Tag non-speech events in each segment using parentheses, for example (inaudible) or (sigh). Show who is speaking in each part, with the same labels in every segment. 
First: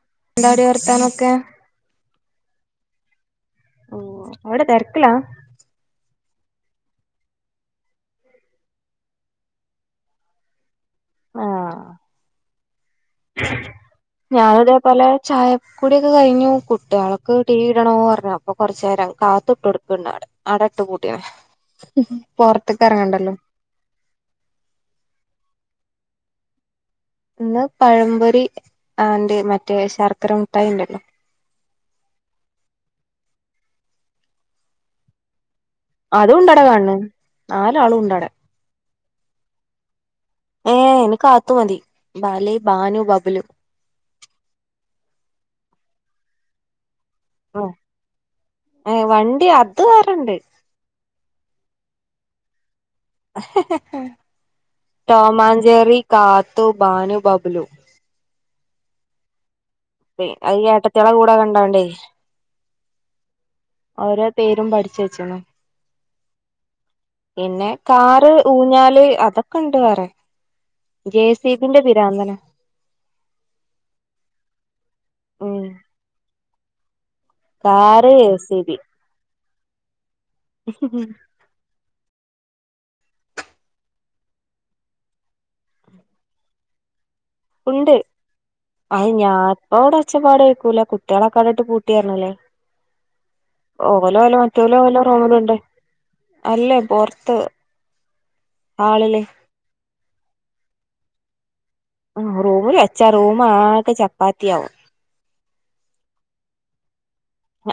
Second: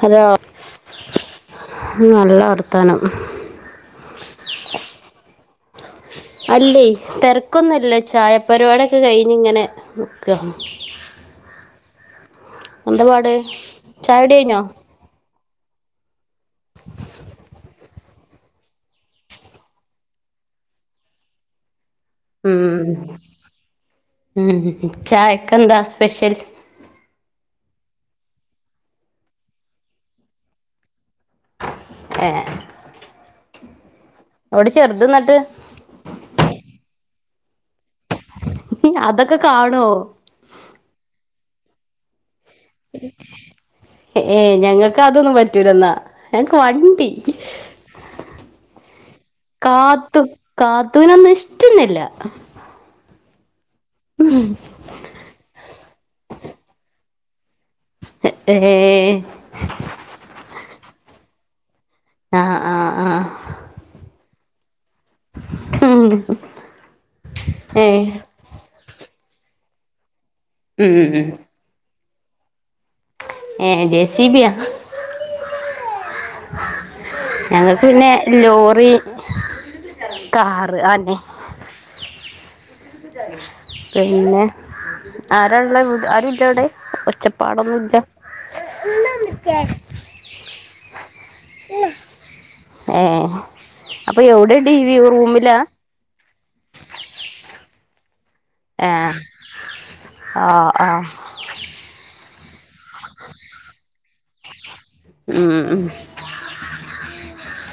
Speaker 1: Hello
Speaker 2: എന്താടി വർത്താനൊക്കെ
Speaker 1: ഉം നല്ല വർത്താനം
Speaker 2: ഉം അവ്ടെ തെര്ക്ക്ലാ
Speaker 1: അല്ലേയ് തരക്കൊന്നുല്ല ചായപ്പരിപാടി ക്കെ കഴിഞ് ഇങ്ങനെ നിക്കാ
Speaker 2: ആ
Speaker 1: എന്താ പാട് ചായകുടി കഴിഞ്ഞോ
Speaker 2: ഞാന് തേപോലെ ചായ കുടിയൊക്കെ കഴിഞ്ഞു കുട്ടിയാളൊക്കെ ടി വി ഇടണോർഞ്ഞു അപ് അപ്പൊ കൊർചേരം കാത്ത് ഇട്ട് കൊട്ക്ക്ണ്ട് അവ്ടെ ആടെ ഇട്ട് പൂട്ടിയതാ
Speaker 1: ഉം ഉം ചായക്ക് എന്താ സ്പെഷൽ
Speaker 2: ഇന്ന് പഴംപൊരി ആന്റെ മറ്റേ ശർക്കര മുഠായി ഉണ്ടല്ലോ
Speaker 1: ഏഹ് എവ്ടെ ചെർത് ന്ന്ട്ട്
Speaker 2: അതും ഉണ്ടട അവ്ടെ കാൺണ് നാലാളും ഉണ്ടടെ
Speaker 1: അതൊക്കെ കാണുവോ
Speaker 2: ഏ അയ്ന് കാത്തു മതി ബാലി ബാനു ബബുലു
Speaker 1: ഏയ് ഞങ്ങക്ക് അതൊന്നും പറ്റൂലെന്നാ ഞങ്ങക്ക് വണ്ടി
Speaker 2: ആ ഏ വണ്ടി അത് വേറെണ്ട്
Speaker 1: കാത്തുനെ ഒന്നും ഇഷ്ട്ടെന്നെല്ല ഉം
Speaker 2: ടോമാഞ്ചേറി കാത്തു ബാനു ബബ്ലു
Speaker 1: ഏഹ്
Speaker 2: ഏയ് അത് ഏട്ടത്യേളെ കൂടെ കണ്ടാണ്ടേയ്
Speaker 1: ആഹ് ആഹ് ആഹ്
Speaker 2: ഓരോ പേരും പഠിച്ച് വെച്ച്ണു
Speaker 1: ഉം
Speaker 2: പിന്നെ
Speaker 1: ഏ
Speaker 2: കാറ് ഊഞ്ഞാല് അതൊക്കെ ഉണ്ട് വേറെ
Speaker 1: ഉം
Speaker 2: ജെസിബിൻ്റെ പിരാന്തനാ
Speaker 1: ഏ ജെസിബിയാ
Speaker 2: ഉം
Speaker 1: ഞങ്ങക്ക് പിന്നെ
Speaker 2: car A C B
Speaker 1: lorry car അതെന്നേ പിന്നെ ആരാള്ളത് വീട് ആരുല്ലെ അവ്ടെ ഒച്ച പാടൊന്നും
Speaker 2: ഉണ്ട്
Speaker 1: ഇല്ല
Speaker 2: ഒച്ചപാട് കേക്കൂലേ? കുട്ടികളൊക്കെ അവിടെ ഇട്ട് പൂട്ടിയറ്ഞ്ഞില്ലേ.
Speaker 1: ഏ അപ്പൊ
Speaker 2: ഓലോ വലോ
Speaker 1: എവിടെ ടി
Speaker 2: മറ്റോലോ
Speaker 1: വി
Speaker 2: വല്ലോ റൂമിലുണ്ട്.
Speaker 1: റൂമിലാ
Speaker 2: അല്ല പൊറ്ത്ത് ഹാളില്
Speaker 1: ആഹ് ആഹ്
Speaker 2: റൂമില് വെച്ചാ റൂമ് ആകെ ചപ്പാത്തിയാവും.
Speaker 1: ആഹ്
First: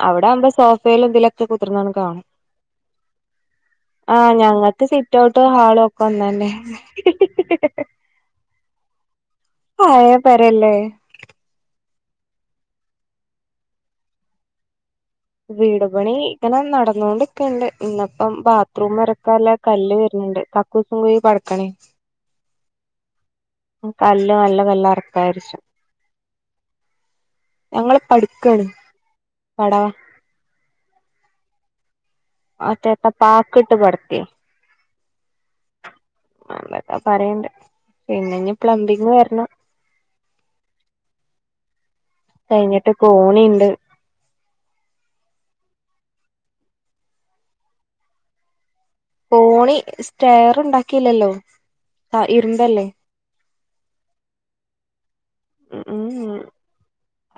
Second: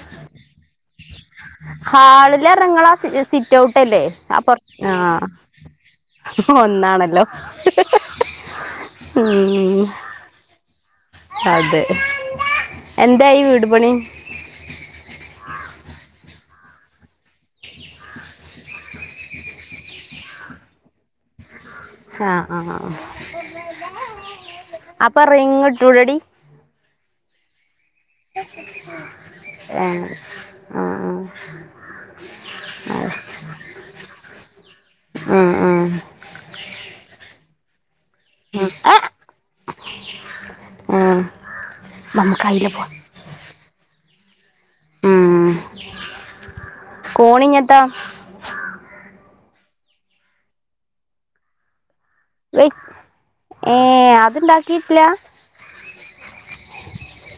Speaker 2: അവിടെ ആവുമ്പം സോഫയിലും ഇതിലൊ ഇജ് കുത്തർന്നാലും കാണും.
Speaker 1: ഹാളില് ഇറങ്ങളാ സിറ്റ് ഔട്ട് അല്ലേ
Speaker 2: ആഹ്
Speaker 1: അപ്പുറ
Speaker 2: ഞങ്ങക്ക്
Speaker 1: ആ
Speaker 2: സിറ്റ്ഔട്ടും ഹാളും വന്ന്അന്നേ
Speaker 1: ഒന്നാണല്ലോ ഉം
Speaker 2: പഴയ പെരയല്ലേ?
Speaker 1: അതെ എന്തായി വീട് പണി?
Speaker 2: വീട്പണി ഇങ്ങനെ നടന്നോണ്ടിക്ക്ണ്ട്. ഇന്ന്പ്പം ബാത്റൂം ഒരക്കാല്ലെ കല്ല് വരുന്നുണ്ട്. കക്കൂസും കുഴിയൊക്കെ അടക്കണേ.
Speaker 1: ആഹ് ആഹ്
Speaker 2: കല്ല് നല്ല കല്ല് ഇറക്കായിരിച്ച്.
Speaker 1: ഇട്ടൂടടി
Speaker 2: ഞങ്ങള് പടുക്കാണ്
Speaker 1: ഏ
Speaker 2: പടവാ
Speaker 1: ആ
Speaker 2: ഓന്റെ ഇപ്പപ്പാക്ക് ഇട്ട് പട്ത്തി.
Speaker 1: ആഹ് ആഹ്
Speaker 2: അങ്ങനെ പറയ്മ്പെ പിന്നെ ഇഞ്ഞ്
Speaker 1: ആ
Speaker 2: പ്ലംബിംഗ് വര്ണം.
Speaker 1: ആ ആ നമുക്ക് അയില പോവാ
Speaker 2: കഴിഞ്ഞിട്ട് കോണിയിണ്ട്
Speaker 1: കോണി ഇഞ്ഞെത്താ?
Speaker 2: കോണി സ്റ്റെയർ ഉണ്ടാക്കിയില്ലല്ലോ. ഇരുമ്പല്ലേ
Speaker 1: ഏഹ് അത് ഇണ്ടാക്കിയിട്ടില്ല.
Speaker 2: ഉം ഉം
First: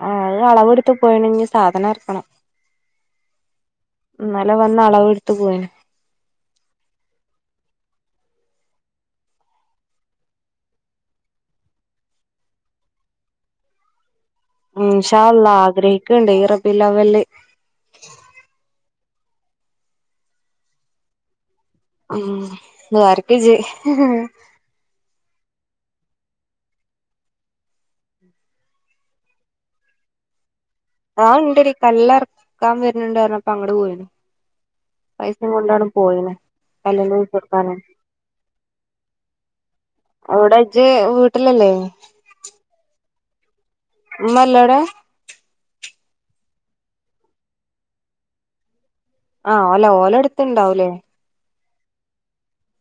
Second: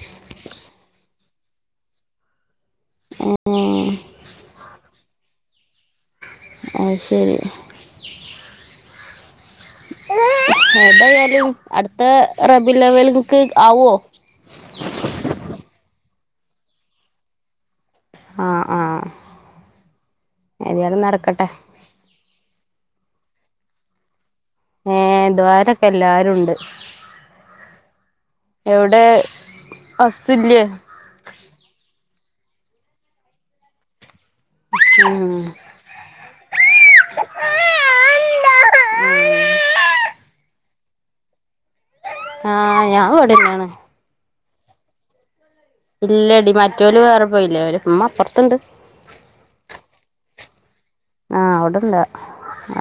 Speaker 2: ആ അത് അളവെടുത്ത് പോയിണ് ഇഞ്ഞ് സാധനം എറക്കണം. ഇന്നലെ വന്ന് അളവെടുത്ത് പോയിണ്.
Speaker 1: അയ് ശെരി ഏതായാലും അടുത്ത റബീഉൽ അവല്ക്ക് ആവോ?
Speaker 2: ഇന്ഷാ അല്ലാഹ് ആഗ്രഹിക്കിണ്ട് ഈ റബീ ഉൽ അവ്വല്.
Speaker 1: ആഹ് ആഹ് ഏതായാലും നടക്കട്ടെ.
Speaker 2: മ ദൂആര്ക് ഇജ്ജ്
Speaker 1: ഏഹ് ദുആഇലൊക്കെ എല്ലാരും ഉണ്ട്. എവിടെ ഹസ്സ് ഇല്ല്യേ?
Speaker 2: ആഹ് ഇണ്ടെടി കല്ല് അറക്കാൻ വര്ണ് ണ്ട് പറഞ്ഞപ്പൊ അങ്ങട്ട് പോയിക്ക്ണ്. പൈസിം കൊണ്ടാണ്ട് പോയിണ് കല്ലിന്റെ പൈസ കൊട്ക്കാനെ. എവിടെ ഇജ്ജ് വീട്ടിലല്ലേ?
Speaker 1: ആഹ് ഞാനിവിടെന്ന്യാണ്.
Speaker 2: മല്ലടാ?
Speaker 1: ഇല്ലെടി മറ്റോല് വേറെ പോയില്ലേ. ഓര് ഉമ്മ അപ്പറ്ത്തുണ്ട്.
Speaker 2: ആഹ് ഓലെ ഓലെട്ത്ത്ണ്ടാവൂലേ?
Speaker 1: ആഹ് അവിടെണ്ട്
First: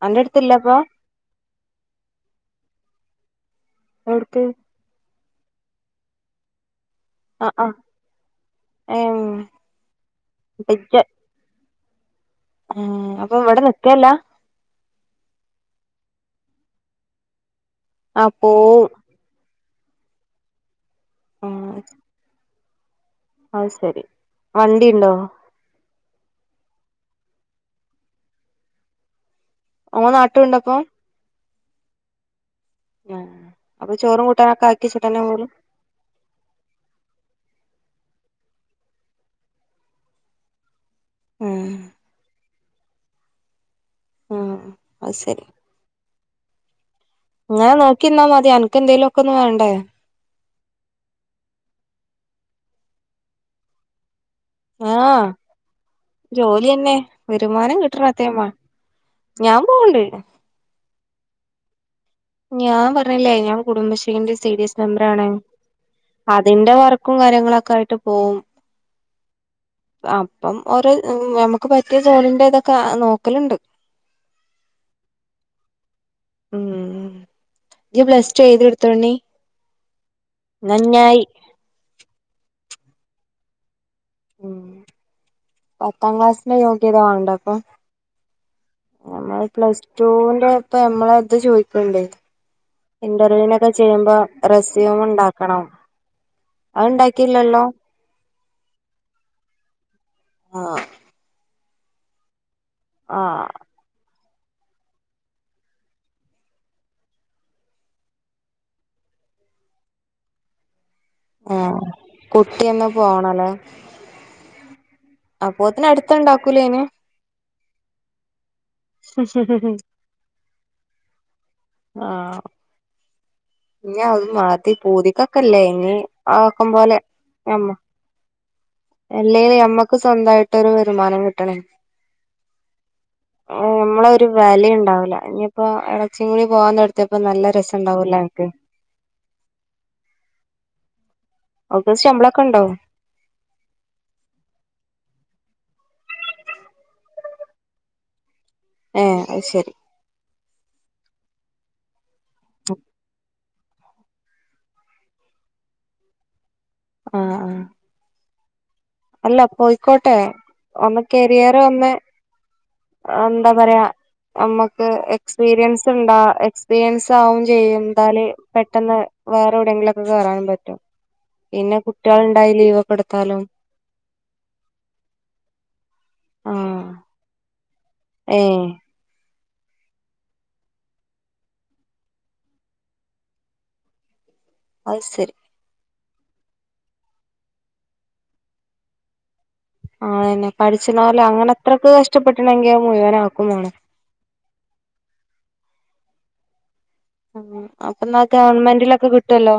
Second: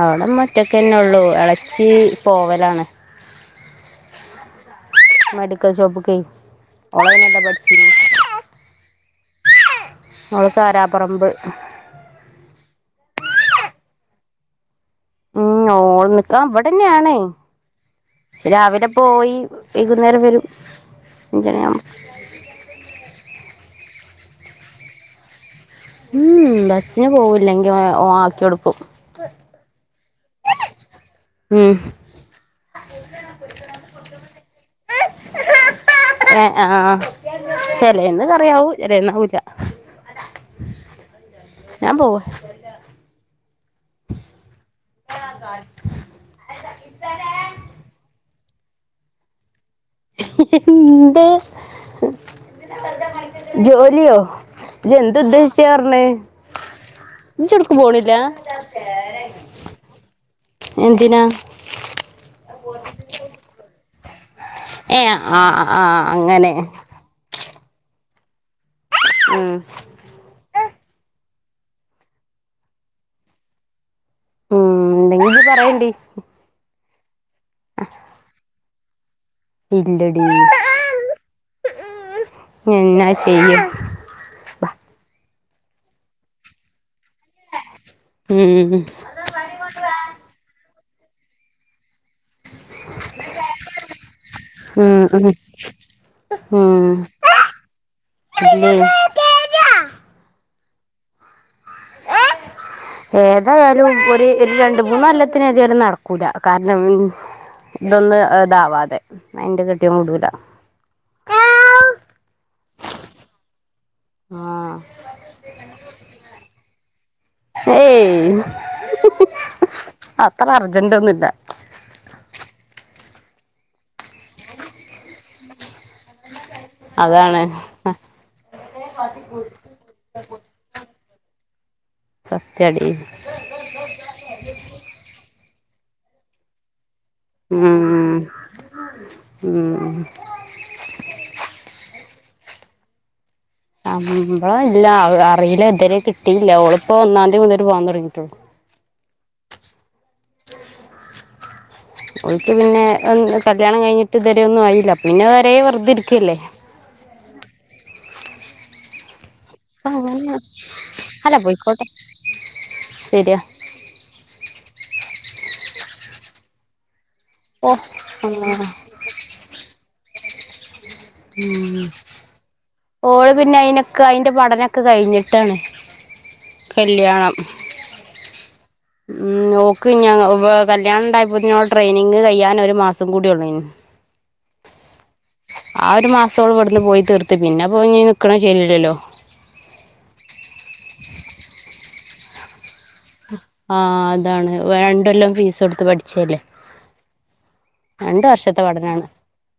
Speaker 1: അവിടെമ്മ
Speaker 2: അടുത്തില്ലപ്പൊ
Speaker 1: ഒറ്റക്കെന്നെ ഒള്ളൂ. എളച്ചി പോവലാണ്.
Speaker 2: ട്ക്ക്?
Speaker 1: മെഡിക്കൽ ശോപ്പ്കെ
Speaker 2: ആ ആ ഏ
Speaker 1: (inaudible) അവൾ കരാപ്പറമ്പ്.
Speaker 2: ഉം അപ്പൊ ഇവിടെ നിക്കല്ല
Speaker 1: ഉം ഓള് നിക്കാം ഇവിടെന്നെണ്
Speaker 2: ആ
Speaker 1: രാവിലെ
Speaker 2: പോവും
Speaker 1: പോയി വൈകുന്നേരം വരും അഞ്ജണി ആകുമ്പം
Speaker 2: അയ് സരി വണ്ടിണ്ടോ
Speaker 1: മം ബസ്സിന് പോകും ഇല്ലെങ്കിൽ ഓൻ ആക്കിക്കെടുക്കും
Speaker 2: ഓ നാട്ടുണ്ടപ്പൊ
Speaker 1: മം
Speaker 2: ആഹ് അപ്പൊ ചോറും കൂട്ടാനൊക്കെ ആക്കിചട്ടനെ പോ
Speaker 1: ആഹ് ചെലന്ന്ക്കറിയാവൂ ചിലന്നാവൂല്ല.
Speaker 2: ആ
Speaker 1: ഞാൻ പോവാ
Speaker 2: മം അഹ് ശരി ഇങ്ങനെ നോക്കിന്നാ മതിയോ അനക്ക്ന്തേങ്കലുക്കെന്ന് വേണ്ടേ
Speaker 1: എന്ത് ജോലിയോ ഇജ് എന്ത്
Speaker 2: ആഹ്
Speaker 1: ഉദ്ദേശിച്ച പറഞ്ഞെ
Speaker 2: ജോലിയന്നെ
Speaker 1: ഇജോടുക്ക്
Speaker 2: വരുമാനം കിട്ടണം
Speaker 1: പോണില്ലാ
Speaker 2: അത്രയും വേണം ഞാൻ പോവണ്ട്
Speaker 1: എന്തിനാ
Speaker 2: ഞാൻ പറഞ്ഞില്ലേ ഞാൻ കുടുംബശ്രീന്റെ സീരി എസ്
Speaker 1: ഏ
Speaker 2: മെമ്പറണ്
Speaker 1: ആ ആ അങ്ങനെ
Speaker 2: അതിന്റെ വർ ക്കും കാര്യങ്ങളൊക്കെയിട്ട് പോവും
Speaker 1: ഉം
Speaker 2: അപ്പം ഒര് നമ്മക്ക് പറ്റിയ സോണിന്റെ തക്കെ നോക്കലുണ്ട്
Speaker 1: മം ഇണ്ടങ്കി പറയണ്ടി
Speaker 2: ഉം ഇജ് പ്ലസ്റ്റ ടു ഏയ്തിടുത്തോണ്ണി
Speaker 1: ഇല്ലടി എന്നാ ചെയ്യാ
Speaker 2: പത്താം ക്ലാസ്സിന്റെ യോഗ്യത വാണ്ട അപ്പം
Speaker 1: ഉം
Speaker 2: നമ്മളെ പ്ലസ്ടുന്റെപം നമ്മളത് ചോയ്ക്ക്ണ്ടെ ഇന്റർവ്യൂനൊക്കെ ചെയ്യുമ്പോ റസീമ്
Speaker 1: ഉം ഉം
Speaker 2: ഉണ്ടാക്കണം
Speaker 1: ഉം
Speaker 2: അഹ്ണ്ടാക്കില്ലല്ലോ
Speaker 1: (unintelligible)
Speaker 2: ആഹ് ആഹ്
Speaker 1: ഏതായാലും (unintelligible) ഈ ഒരു രണ്ട് മൂന്നൊല്ലത്തിന് ഏതായാലും നടക്കൂല കാരണം മം ഇതൊന്ന് ഇതാവാതെ അയിന്റെ കെട്ടിയോൻ വിടൂല
Speaker 2: ആഹ് കുട്ടിയെന്ന് പോണൊലേ
Speaker 1: ആഹ്
Speaker 2: അപ്പോത്തിന് അടുത്ത ഉണ്ടാക്കൂ ലോന്
Speaker 1: ഏയ്
Speaker 2: ഉം ഹ് ഹ് ഹ്
Speaker 1: അത്ര അർജന്റ് ഒന്നും ഇല്ല
Speaker 2: ആഹ് ഇനി അത് മാതി പൂതിക്കൊക്കല്ലേ ഇനി ആക്കം പോലെ
Speaker 1: അതാണ്
Speaker 2: ഞമ്മ അല്ലേലും അമ്മക്ക് സ്വന്തയിട്ടൊരു വരുമാനം കിട്ടണേ
Speaker 1: സത്യാടി
Speaker 2: ആഹ് നമ്മളൊര് വാല്യുണ്ടാവൂല്ല ഇനിയിപ്പോ ഇളെച്ചികൂടെ പോവാ ത് പ്പംനല്ല രസം
Speaker 1: ഉം
Speaker 2: ഉണ്ടാവൂലെ അനക്ക്
Speaker 1: ഉം
Speaker 2: ഓക്ക്‌ ശമ്പളം ഒക്കെ ഉണ്ടോ
Speaker 1: ശമ്പളം ഇല്ല അറില്ല ഇതുവരെ കിട്ടിയില്ല, ഓളിപ്പൊ ഒന്നാം തീയതി മൊതല് പോവാൻ തൊടങ്ങിട്ടുള്ളൂ,
Speaker 2: ഏഹ്, അത്ശെരി
Speaker 1: (inaudible) ഓൽക്ക് പിന്നെ കല്യാണം കഴിഞ്ഞിട്ട് ഇതുവരെ ഒന്നും ആയില്ല പിന്നെ പെരേ വെറുതെ ഇരിക്കവല്ലേ,
Speaker 2: ആഹ് ആഹ്, അല്ല
Speaker 1: അപ്പ
Speaker 2: പോയിക്കോട്ടെ
Speaker 1: അങ്ങനെ
Speaker 2: അതാവുമ്പോ
Speaker 1: അല്ല
Speaker 2: കരിയറ്
Speaker 1: പോയിക്കോട്ടെ
Speaker 2: ഒന്ന്
Speaker 1: ശരിയാ
Speaker 2: എന്താ പറയ്ക നമ്മക്ക് എക്സ്പീരിയൻസ് ഉണ്ടാ എക്സ്പീരിയൻസ് ആവും
Speaker 1: ഓ
Speaker 2: ചെയ്യും എന്താല്
Speaker 1: ആഹ്
Speaker 2: പെട്ടെന്ന്- വേറെ എവിടെയെങ്കിലൊക്കെ കേറാനും പറ്റും പിന്നെ കുട്ടികൾ ഉണ്ടായാൽ ലീവൊക്കെടുത്താലും -
Speaker 1: ക്കെ അയ്ൻ്റെ പഠനൊക്കെ കഴിഞ്ഞിട്ടാണ് കല്യാണം.
Speaker 2: ഏയ്
Speaker 1: ഉം ഓക്ക് ഞ കല്യാണം ഉണ്ടായപ്പോത്തിന് ഓൾടെ ട്രെയിനിങ് കഴിയാൻ ഒരു മാസം കൂടിയെ ഉള്ളെന്
Speaker 2: അത് ശരി,
Speaker 1: ആ ഒരു മാസത്തോളം ഇവിടുന്ന് പോയി തീർത്ത് പിന്നെ പോയി നിൽക്കണെ ശരിയല്ലല്ലോ
Speaker 2: ആഹ് അത് തന്നെ പഠിച്ച്ന്നാലും അങ്ങനെ അത്രക്ക് ഇഷ്ടപ്പെട്ട്ണെങ്കോ
Speaker 1: ആഹ് അതാണ് വേണ്ടല്ലോ ഫീസ് കൊടുത്ത് പഠിച്ചയല്ലേ
Speaker 2: ആഹ് അപ്പൊ എന്നാ ഗവൺമെന്റിലൊക്കെ കിട്ടുവല്ലോ,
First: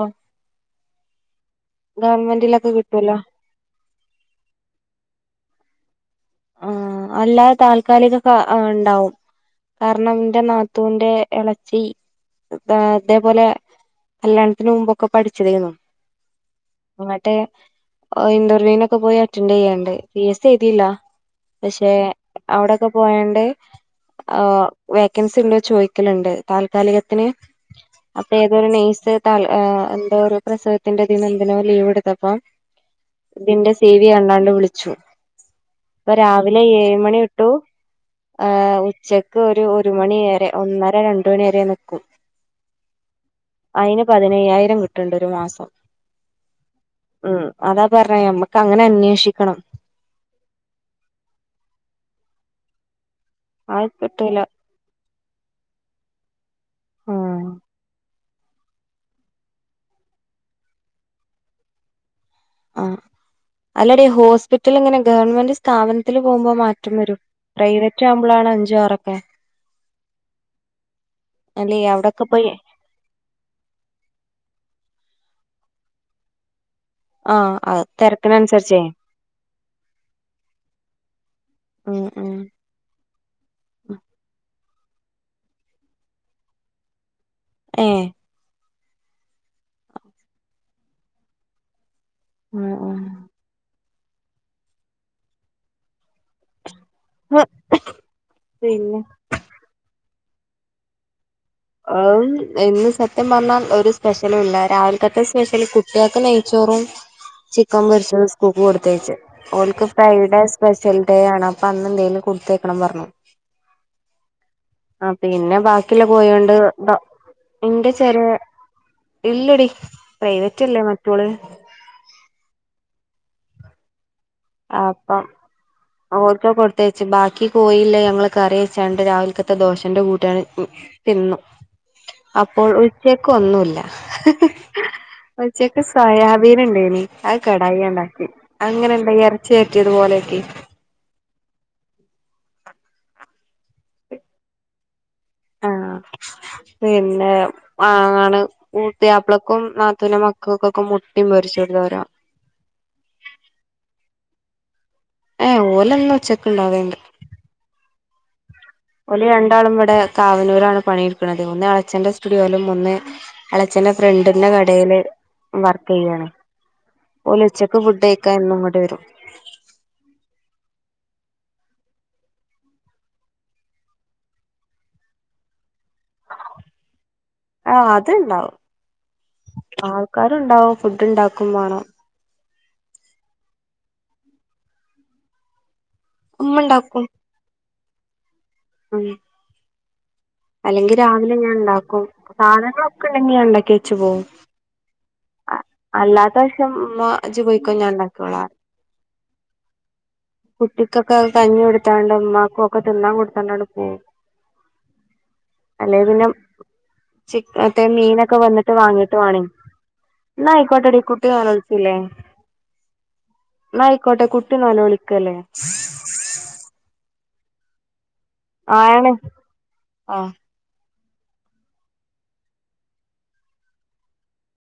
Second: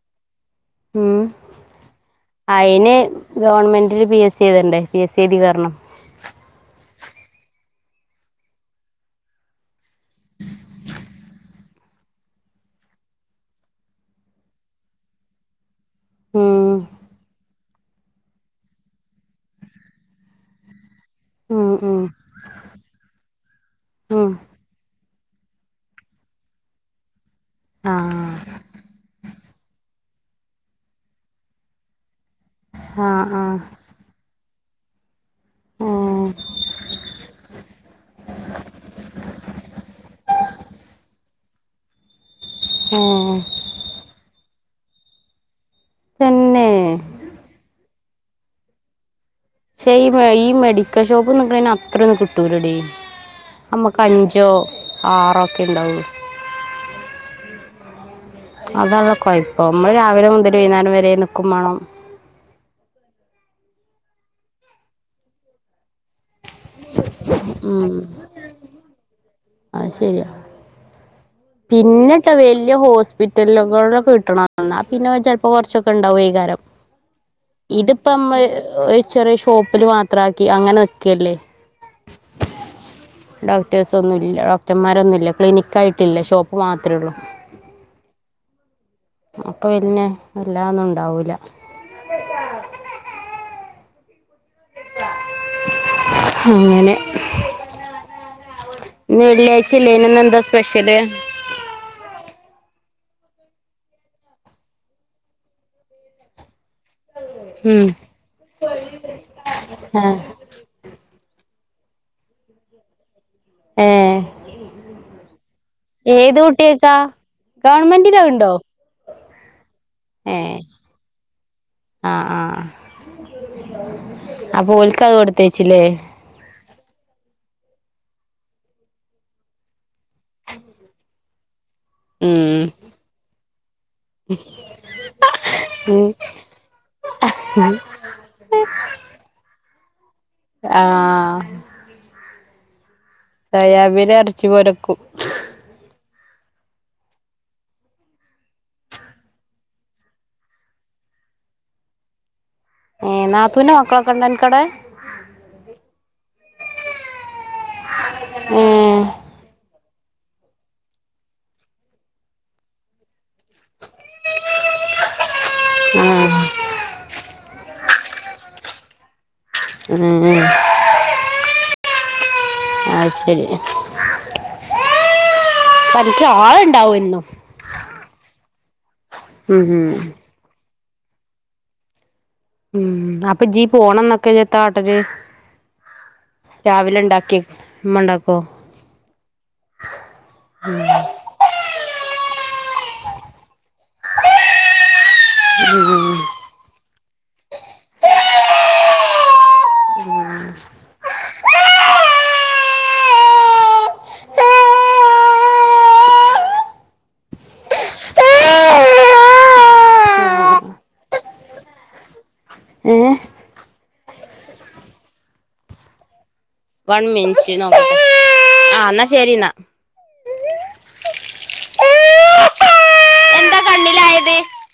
Speaker 1: ഉം
Speaker 2: ഗവൺമെന്റിലൊക്കെ കിട്ടൂവല്ലോ
Speaker 1: ഗവൺമെന്റിൽ പി എസ് സി എഴുതണ്ടേ പി എസ് സി എഴുതി കേറണം,
Speaker 2: ആഹ് അല്ലാതെ താൽക്കാലിക ഇണ്ടാവും കാരണം എന്റെ നാത്തുന്റെ ഇളച്ചി ഇതേപോലെ - കല്യാണത്തിന് മുമ്പൊക്കെ പഠിച്ചതായിരുന്നു
Speaker 1: ഉം
Speaker 2: എന്നിട്ട്- ഇന്റർവ്യൂനൊക്കെ പോയി അറ്റൻഡ് ചെയ്യണ്ട്‌ പി എസ് സി എഴുതില്ല
Speaker 1: ഉം
Speaker 2: പക്ഷെ
Speaker 1: ഉം
Speaker 2: അവിടൊക്കെ പോയോണ്ട്
Speaker 1: ഉം
Speaker 2: ആഹ് വേക്കൻസി ഉണ്ടോ ചോയ്ക്കലുണ്ട് താൽക്കാലികത്തിന്
Speaker 1: ആഹ്
Speaker 2: അപ്പൊ ഏതോരു നെഴ്സ് എന്തോ ഒരു പ്രസവത്തിന്റെ ഇതിന്ന് എന്തിനോ ലീവ് എടുത്തപ്പം-
Speaker 1: ആഹ് ആഹ്
Speaker 2: ഇതിന്റെ സി വി കണ്ടോണ്ട് വിളിച്ചു ഇപ്പൊ
Speaker 1: ഏഹ്
Speaker 2: രാവിലെ ഏഴ് മണി തൊട്ടു - ആഹ് ഉച്ചക്ക് ഒരു ഒരു മണി വരെ. ഒന്നര രണ്ട് മണി വരെ നിക്കും.
Speaker 1: ഉം
Speaker 2: അതിന് പതിനയ്യായിരം കിട്ടണുണ്ട് ഒരു മാസം
Speaker 1: തന്നെ
Speaker 2: ഉം അതാ പറഞ്ഞേ നമ്മക്ക് അങ്ങനെ അന്വേഷിക്കണം
Speaker 1: പക്ഷേ ഈ ഈ മെഡിക്കൽ ഷോപ്പ് നിക്കണെന് അത്ര ഒന്ന് കിട്ടൂലടി
Speaker 2: അത്
Speaker 1: നമ്മക്ക്
Speaker 2: കിട്ടൂല
Speaker 1: അഞ്ചോ ആറോ ഒക്കെ ഇണ്ടാവു
Speaker 2: ആഹ്
Speaker 1: അതാണല്ലോ കൊയപ്പം നമ്മള് രാവിലെ മുതല് വൈകുന്നരം വരെ നിക്കും വേണം
Speaker 2: ആഹ് അല്ലടി ഹോസ്പിറ്റൽ ഇങ്ങനെ ഗവൺമെന്റ് സ്ഥാപനത്തിൽ പോകുമ്പോ മാറ്റം വരും
Speaker 1: ഉം
Speaker 2: പ്രൈവറ്റ് ആവുമ്പോഴാണ് അഞ്ചു ആറോക്കെ
Speaker 1: അത് ശരിയാ
Speaker 2: അല്ലേ
Speaker 1: പിന്നെ
Speaker 2: അവിടൊക്കെ
Speaker 1: ട്ടോ
Speaker 2: പോയി
Speaker 1: വലിയ ഹോ പിറ്റലുകളിലൊക്കെ കിട്ടണം എന്നാ പിന്നെ ചെലപ്പോ കൊറച്ചൊക്കെ ഉണ്ടാവും വൈകുന്നേരം
Speaker 2: ആഹ് അത്
Speaker 1: ഇതിപ്പമ്മൾ
Speaker 2: തിരക്കിനനുസരിച്ചേ
Speaker 1: ഒരു ചെറിയ ഷോപ്പില് മാത്രാക്കി അങ്ങനെ നിക്കല്ലേ
Speaker 2: ഉം ഉം
Speaker 1: ഡോക്ടേഴസ്ന്നുല്ല ഡോക്ടർമാരൊന്നുല്ല ക്ലിനിക്കായിട്ടില്ല ഷോപ്പ് മാത്ര ഉള്ളു
Speaker 2: ഏഹ്
Speaker 1: അപ്പൊ പിന്നെ വല്ലാന്നും ഉണ്ടാവൂല
Speaker 2: ഉ ഉം
Speaker 1: അങ്ങനെ
Speaker 2: പിന്നെ
Speaker 1: ഇന്ന് വെള്ളിഴായ്ച അല്ലേനൊ ഇന്ന് എന്താ സ്പെഷ്യല്
Speaker 2: അഹ് ഇന്ന് സത്യം പറഞ്ഞാൽ ഒരു സ്പെഷ്യലും ഇല്ല രാവിലകത്തെ സ്പെഷ്യല് കുട്ട്യേക്ക് നെയ്ച്ചോറും
Speaker 1: (unintelligible)
Speaker 2: ചിക്കൻ പൊരിച്ചതും സ്കൂക്ക് കൊടുത്തേച്ച് ഓൽക്ക്
Speaker 1: ആ
Speaker 2: ഫ്രൈഡേ സ് സ്പെഷ്യൽ ഡേ ആണ് അപ്പൊ അന്ന് എന്തേലും കൊടുത്തേക്കണം പർഞ്
Speaker 1: ഏ
Speaker 2: ആഹ് പിന്നെ ബാക്കിയുള്ള കോഴിയോ
Speaker 1: ഏത് കുട്ടിയേക്കാ
Speaker 2: ഇന്റെ
Speaker 1: ഗവൺമെന്റിലാ
Speaker 2: ചെറിയ
Speaker 1: ഉണ്ടോ
Speaker 2: ഇല്ലടി പ്രവറ്റ് അല്ലെ മറ്റോള്
Speaker 1: ആഹ് ആഹ് ആഹ് അപ്പൊ ഒൽക്കത് കൊടുത്തേച്ചില്ലേ
Speaker 2: ഓൽക്കത് കൊട്തേച്ചി ബാക്കി കോഴില്ലെ ഞങ്ങള് കറിവെച്ചാണ്ട് രാവിൽക് ത്ത ദോഷന്റെ കൂടെ തിന്ന് അപ്പോ
Speaker 1: ഉം
Speaker 2: ഉച്ചക്ക് ഒന്നുല്ല ഉച്ചക്ക്
Speaker 1: ഉം
Speaker 2: സോയാബീന്ണ്ടേനി അഹ് കടായി അണ്ടാക്കി അങ്ങനെ ഇണ്ട് ഇറച്ചി വരറ്റിയതുപോലെയാക്കി
Speaker 1: ആഹ് സോയാബീന എറച്ചിപോലക്കും
Speaker 2: ആഹ് പിന്നെ ആണ് പിയാപ്ലക്കും നത്തൂന്റെ മക്കക്കൊക്കെ മുട്ടിം പൊരിച്ചടുത്തോരാ
Speaker 1: ഏഹ് നാത്തൂന്റെ മക്കളൊക്കെ ഇണ്ട അൻക്കടെ
Speaker 2: ഏഹ് ഓലഎന്നും ഉച്ചക്ക്‌ണ്ടാവണ്ട്
Speaker 1: ഏഹ്
Speaker 2: ഓല് രണ്ടാളും ഇവിടെ കാവനൂരാണ് പണിട്ക്കണത് ഒന്ന് എളച്ചന്റെ സ്റ്റുഡിയോലും ഒന്ന് എളച്ചന്റെ ഫ്രണ്ടിന്റെ കടേല് വർക്ക്യ്യാണ്
Speaker 1: ആഹ്
Speaker 2: ഓല് ഉച്ചയ്ക്ക് ഫുഡ് കയ്ക്കാൻ എന്നും ഇങ്ങട്ട് വെരും
Speaker 1: ഉം അഹ് ശരി അൻക്ക് ആളുണ്ടാവും എന്നു
Speaker 2: ആഹ് അത്ണ്ടാവും
Speaker 1: ഉം ഉം
Speaker 2: ആൾക്കാരുണ്ടാവും ഫുഡ് ഉണ്ടാക്കും വേണം
Speaker 1: ഉം അപ്പൊജീ പോണന്നൊക്കെ എത്താകാട്ടല്
Speaker 2: ഉമ്മ ഉണ്ടാക്കും
Speaker 1: രാവിലെണ്ടാക്കെ ഇമ്മണ്ടക്കും
Speaker 2: ഉം അല്ലെങ്കി രാവിലെ ഞാൻ ഇണ്ടാക്കും സാധനങ്ങളൊക്കെ ഇണ്ടെങ്കി ഞാൻ ഇണ്ടാക്കി വെച്ച് പോവും
Speaker 1: ഉം
Speaker 2: എല്ലാപ്രാവ്ശ്യം ഇമ്മ ഇജ് പൊയ്ക്കോ ഞാൻ ഇണ്ടാക്കിയോളാ പറിം
Speaker 1: പിന്നെ
Speaker 2: കുട്ടിക്കൊക്കെ കഞ്ഞി കൊടുത്താണ്ടും ഇമ്മാക്കൊക്കെ തിന്നാൻ കൊടുത്താണ്ടും ആണ്ട് പോവും അല്ലെ പിന്നെ ചി മറ്റേ മീനൊക്കെ വന്നിട്ട് വാങ്ങീട്ടുവാണെ ഇന്നാ അയ്ക്കോട്ടടി കുട്ടി നെലോൾക്കില്ലേ
Speaker 1: ഏഹ്
Speaker 2: ഇന്ന അയ്ക്കോട്ടെ കുട്ടി നെലോളിക്കല്ലേ
Speaker 1: വൺ മിൻട്ട് നോക്കട്ടെ ആഹ് ന്നാ ശരിന്നാ
Speaker 2: ആഹ്
Speaker 1: എന്താ കണ്ണിലായത്